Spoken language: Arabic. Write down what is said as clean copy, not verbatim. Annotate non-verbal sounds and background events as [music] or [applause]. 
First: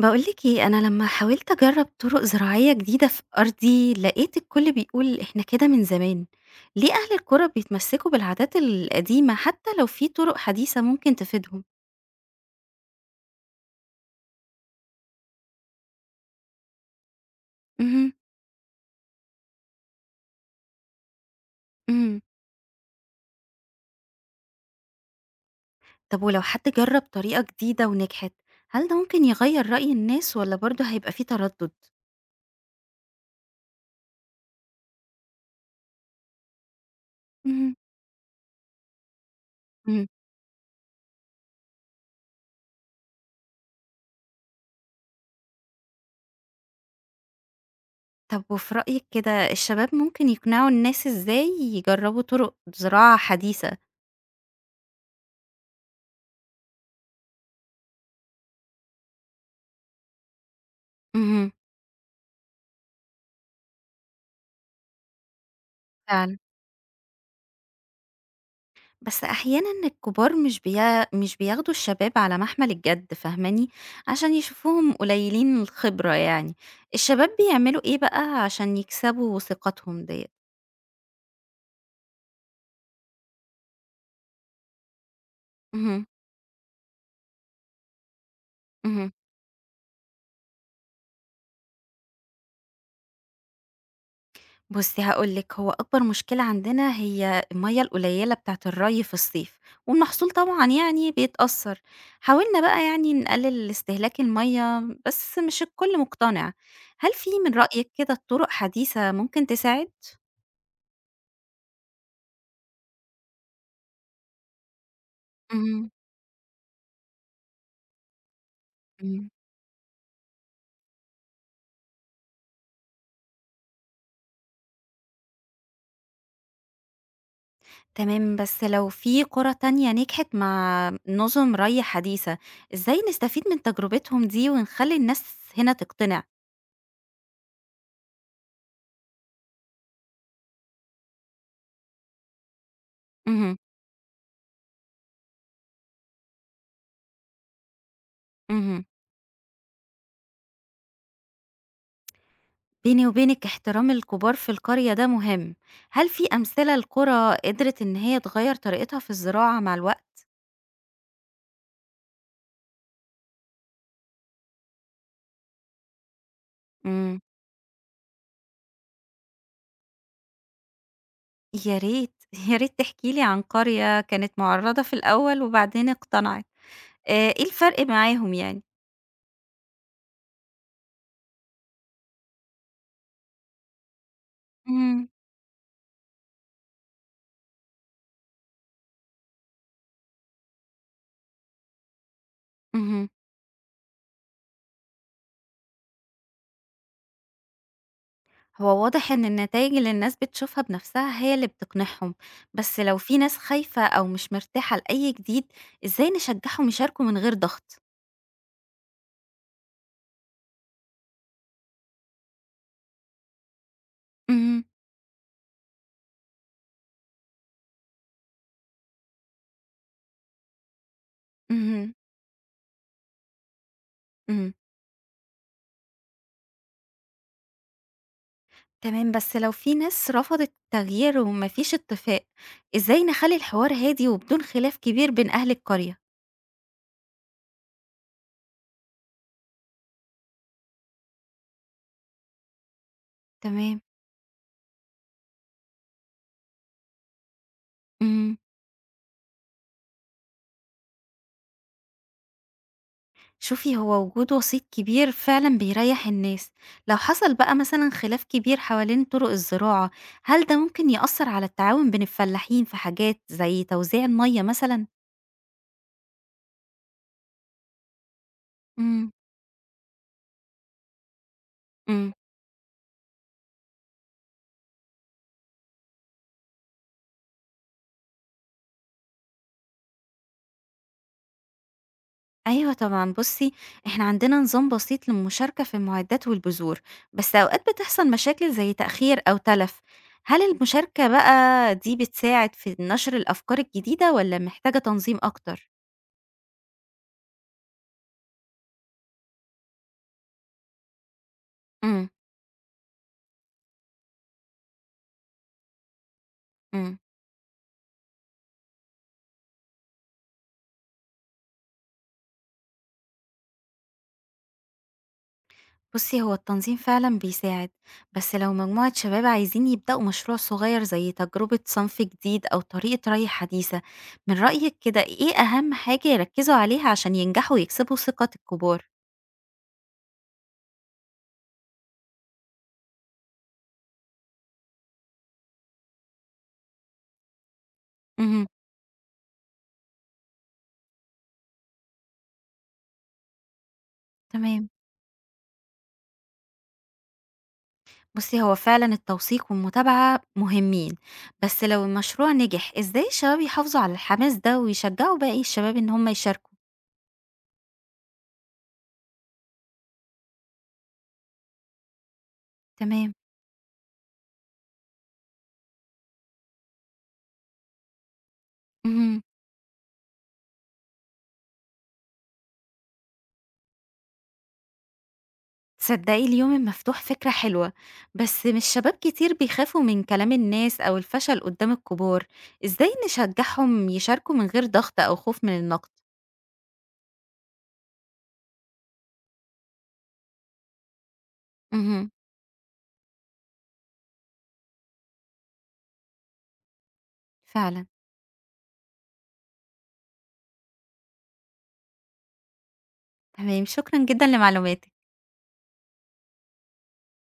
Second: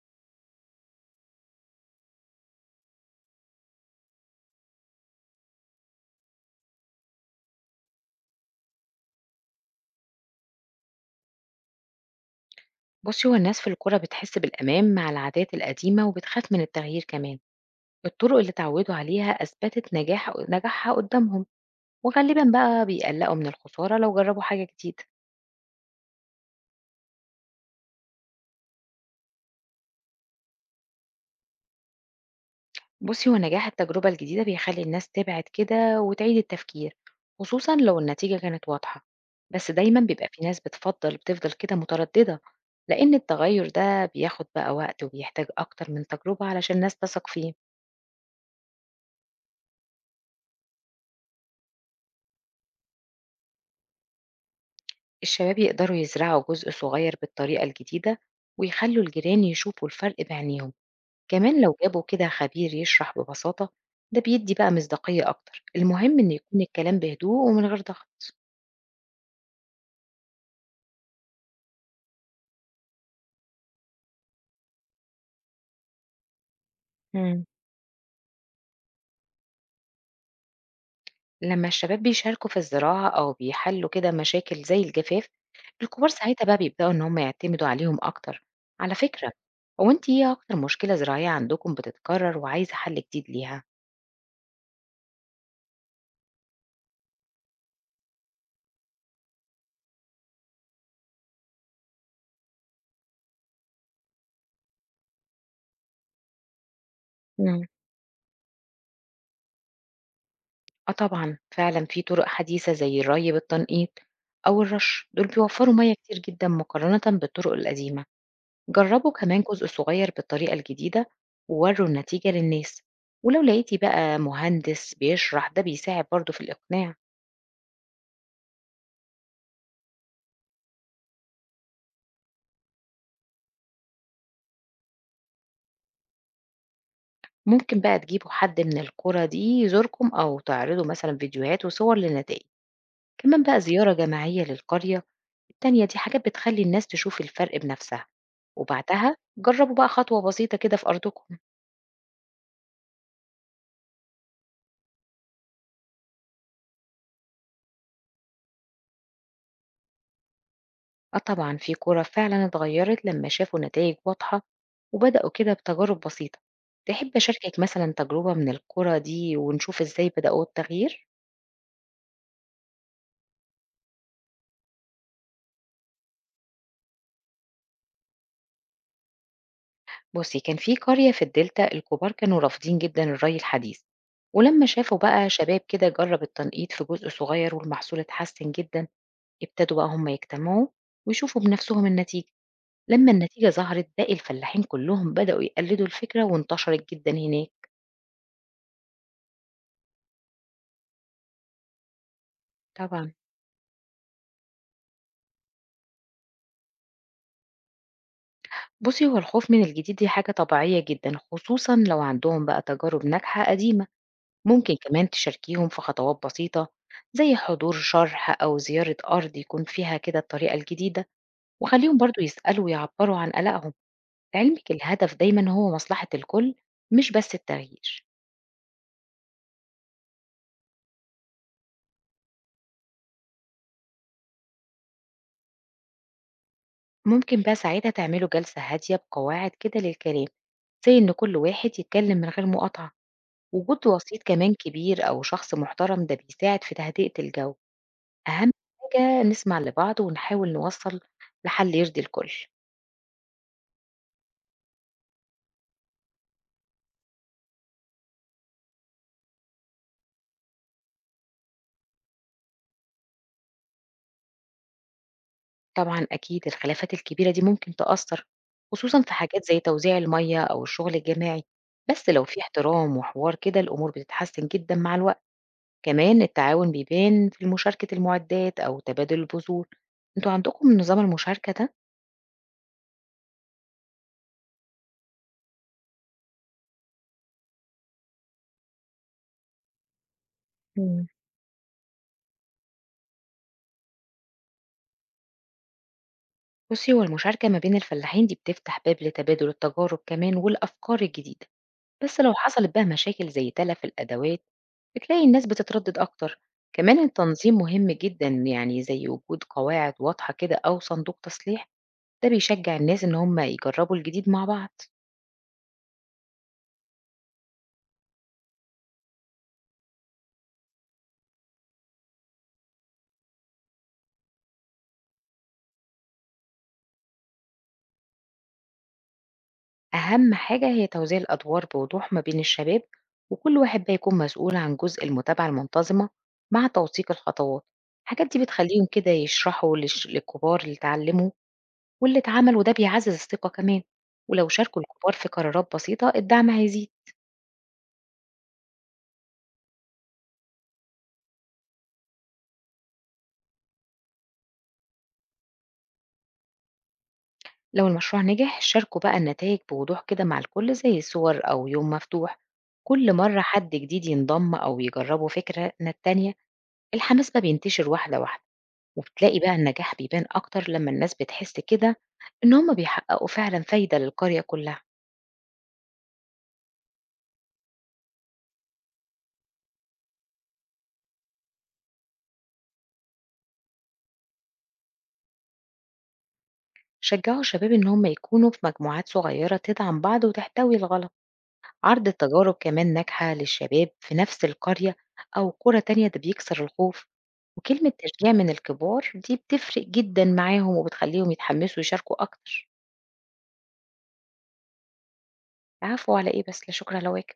باقول لِك إيه، أنا لمّا حاولت أجرّب طُرق زراعية جديدة في أرضي، لقيت الكل بيقول إحنا كده من زمان، ليه أهل القرى بيتمسكوا بالعادات القديمة حتى لو في طُرق حديثة ممكن تفيدهم؟ بصي، هو الناس في القرى بتحس بالأمان مع العادات القديمة وبتخاف من التغيير كمان. اهم، الطرق اللي اتعودوا عليها أثبتت نجاحها قدامهم، إمم، وغالبا بقى بيقلقوا من الخسارة لو جربوا حاجة جديدة. طب ولو حد جرّب طريقة جديدة ونجحت، هل ده ممكن يغيّر رأي الناس والّا برضه هيبقى في تردد؟ بصي، هو نجاح التجربة الجديدة بيخلي الناس تبعد كده وتعيد التفكير، اهم، خصوصا لو النتيجة كانت واضحة. بس دايما إمم، بيبقى في ناس بتفضل كده مترددة، لأن التغير ده بياخد بقى وقت وبيحتاج أكتر من تجربة علشان الناس تثق فيه. طب وفي رأيِك كده الشباب ممكن يقنعوا الناس إزاي يجرّبوا طُرق زراعة حديثة؟ الشباب يقدروا يزرعوا جزء صغير بالطريقة الجديدة ويخلوا الجيران يشوفوا الفرق بعينيهم. اهم. كمان لو جابوا كده خبير يشرح ببساطة، ده بيدي بقى مصداقية أكتر. المهم إن فعلًا. يكون الكلام بهدوء ومن غير ضغط. بس أحيانًا الكبار مش بياخدوا الشباب على محمل الجد فاهماني، عشان يشوفوهم قليلين الخبرة يعني، الشباب مم. بيعملوا إيه بقى عشان يكسبوا ثقتهم ديّة؟ لما الشباب بيشاركوا في الزراعة أو بيحلوا كده مشاكل زي الجفاف، اهم، الكبار ساعتها بقى بيبدأوا إن هم يعتمدوا عليهم أكتر، على اهم، فكرة. هو أنت إيه أكتر مشكلة زراعية عندكم بتتكرر وعايزة حل جديد ليها؟ بُصّي هاقول لِك هو أكبر مشكلة عندنا هي المَيّة القليلة بتاعة الري في الصيف، والمحصول طبعًا يعني بيتأثّر، حاولنا بقى يعني نقلل استهلاك المَيّة بس مش الكل مقتنع، هل في من رأيِك كده طرق حديثة ممكن تساعد؟ آه طبعًا، فعلًا في طرق حديثة زي الري بالتنقيط أو الرش، دول بيوفّروا اهم، مَيّة كتير جدًا مقارنةً بالطرق القديمة. جرّبوا إمم. كمان جزء صغير بالطريقة الجديدة وورّوا النتيجة للناس، ولو لقيتِ بقى مهندس بيشرح ده بيساعد برضه في الإقناع. تمام، بس لو في قرى تانية نجحت مع نظم ري حديثة، إزاي نستفيد من تجربتهم دي ونخلّي الناس هنا تقتنع؟ ممكن بقى تجيبوا حد من القرى دي يزوركم أو تعرضوا مثلًا فيديوهات وصور للنتائج. كمان اهم، بقى زيارة جماعية للقرية التانية، دي حاجات بتخلّي الناس تشوف الفرق بنَفْسها، اهم. وبعدها جرّبوا بقى خطوة بسيطة كده في أرضكم. بيني وبينِك احترام الكبار في القرية ده مهم. هل في أمثلة لقرى قدرت إن هي تغيّر طريقتها في الزراعة مع الوقت؟ آه طبعًا، في كورة فعلًا اتغيّرت لمّا شافوا نتايج واضحة وبدأوا كده بتجارب بسيطة. تحب إمم. أشاركك مثلًا تجربة من الكورة دي ونشوف إزاي بدأوا التغيير؟ يا ريت، [laughs] يا ريت تحكي لي عن قرية كانت مُعرّضة في الأول وبعدين اقتنعت. إيه الفرق معاهم يعني؟ بُصّي، كان في قرية في الدلتا الكبار كانوا رافضين جدًا الري الحديث، ولمّا شافوا إمم، بقى شباب كده جرّب التنقيط في جزء صغير والمحصول اتحسن جدًا، ابتدوا بقى هم يجتمعوا ويشوفوا بنفسهم النتيجة. اهم. لمّا النتيجة ظهرت باقي الفلاحين كلّهم بدأوا يقلدوا الفكرة وانتشرت جدًا هناك. هو واضح إن النتايج اللي الناس بتشوفها بنفسها هي اللي بتقنعهم، بس لو طبعًا. في ناس خايفة أو مش مرتاحة لأي جديد، إزاي نشجعهم يشاركوا من غير ضغط؟ بُصّي، هو الخوف من الجديد دي حاجة طبيعية جدًا، خصوصًا لو عندهم بقى تجارب ناجحة قديمة. اهم، ممكن كمان تشاركيهم في خطوات بسيطة زي حضور شرح أو زيارة أرض يكون فيها كده الطريقة الجديدة، اهم، وخلّيهم برضه يسألوا ويعبّروا عن قلقهم. إمم، لعلمِك الهدف دايمًا هو مصلحة الكل مش بس التغيير. تمام، بس لو في ناس رفضت التغيير ومفيش اتفاق، إزاي نخلي الحوار هادي وبدون خلاف كبير بين أهل القرية؟ ممكن بقى ساعتها تعملوا جلسة هادية بقواعد كده للكلام، زي إن كل واحد يتكلم من غير مقاطعة. تمام. وجود وسيط كمان كبير أو شخص محترم ده بيساعد في تهدئة الجو. إمم. أهم حاجة نسمع لبعض ونحاول نوصل لحل يرضي الكل. شوفي هو وجود وسيط كبير فعلا بيريح الناس، لو حصل بقى مثلا خلاف كبير حوالين طرق الزراعة، هل ده ممكن يأثر على التعاون بين الفلاحين في حاجات زي توزيع المية مثلا؟ طبعا أكيد الخلافات الكبيرة دي ممكن تأثر، خصوصا امم في حاجات زي توزيع المية أو الشغل الجماعي. بس امم لو في احترام وحوار كده الأمور بتتحسن جدا مع الوقت. كمان التعاون بيبان في مشاركة المعدات أو تبادل البذور. انتوا عندكم نظام المشاركة ده؟ ايوه طبعا، بصي احنا عندنا نظام بسيط للمشاركة في المعدات والبذور، بس اوقات بتحصل مشاكل زي تأخير او تلف، هل مم. المشاركة بقى دي بتساعد في نشر الأفكار الجديدة ولا محتاجة تنظيم أكتر؟ بصي، هو المشاركة ما بين الفلاحين دي بتفتح باب لتبادل التجارب كمان والأفكار الجديدة. امم بس لو حصلت بقى مشاكل زي تلف الأدوات بتلاقي الناس بتتردد أكتر. كمان امم التنظيم مهم جدا، يعني زي وجود قواعد واضحة كده أو صندوق تصليح، ده بيشجع الناس إن هم يجربوا الجديد مع بعض. بُصّي، هو التنظيم فعلًا بيساعد، بس لو مجموعة شباب عايزين يبدأوا مشروع صغير زي تجربة صنف جديد أو طريقة ري حديثة، من رأيِك كده إيه أهم حاجة يركّزوا عليها عشان ينجحوا ويكسبوا ثقة الكبار؟ أهم حاجة هي توزيع الأدوار بوضوح ما بين الشباب، وكل واحد بقى يكون مسؤول عن جزء، المتابعة المنتظمة مع توثيق الخطوات. الحاجات دي اهم، بتخليهم كده يشرحوا للكبار اللي اتعلموا واللي اتعمل، وده بيعزز الثقة كمان. ولو تمام. شاركوا الكبار في قرارات بسيطة الدعم هيزيد. بُصّي، هو فعلًا التوثيق والمتابعة مهمين، بس لو المشروع نجح، إزاي الشباب يحافظوا على الحماس ده ويشجعوا باقي الشباب إن هم يشاركوا؟ لو المشروع نجح شاركوا بقى النتائج بوضوح كده مع الكل، زي صور أو يوم مفتوح. كل تمام. مرة حد جديد ينضم أو يجربوا فكرة من التانية، الحماس بقى بينتشر واحدة واحدة. اهم. وبتلاقي بقى النجاح بيبان أكتر لما الناس بتحس كده إن هم بيحققوا فعلا فايدة للقرية كلها. تصدقي اليوم المفتوح فكرة حلوة، بس مش شباب كتير بيخافوا من كلام الناس أو الفشل قدام الكبار، إزاي نشجعهم يشاركوا من غير ضغط أو خوف من النقد؟ شجعوا الشباب إن هم يكونوا في مجموعات صغيرة تدعم بعض وتحتوي الغلط. عرض مهم. التجارب كمان ناجحة للشباب في نفس القرية أو قرى تانية ده بيكسر الخوف. فعلا. وكلمة تشجيع من الكبار دي بتفرق جدًا معاهم وبتخلّيهم يتحمّسوا ويشاركوا أكتر. تمام، شكرا جدا لمعلوماتك. العفو على إيه بس، لا شكر على واجب.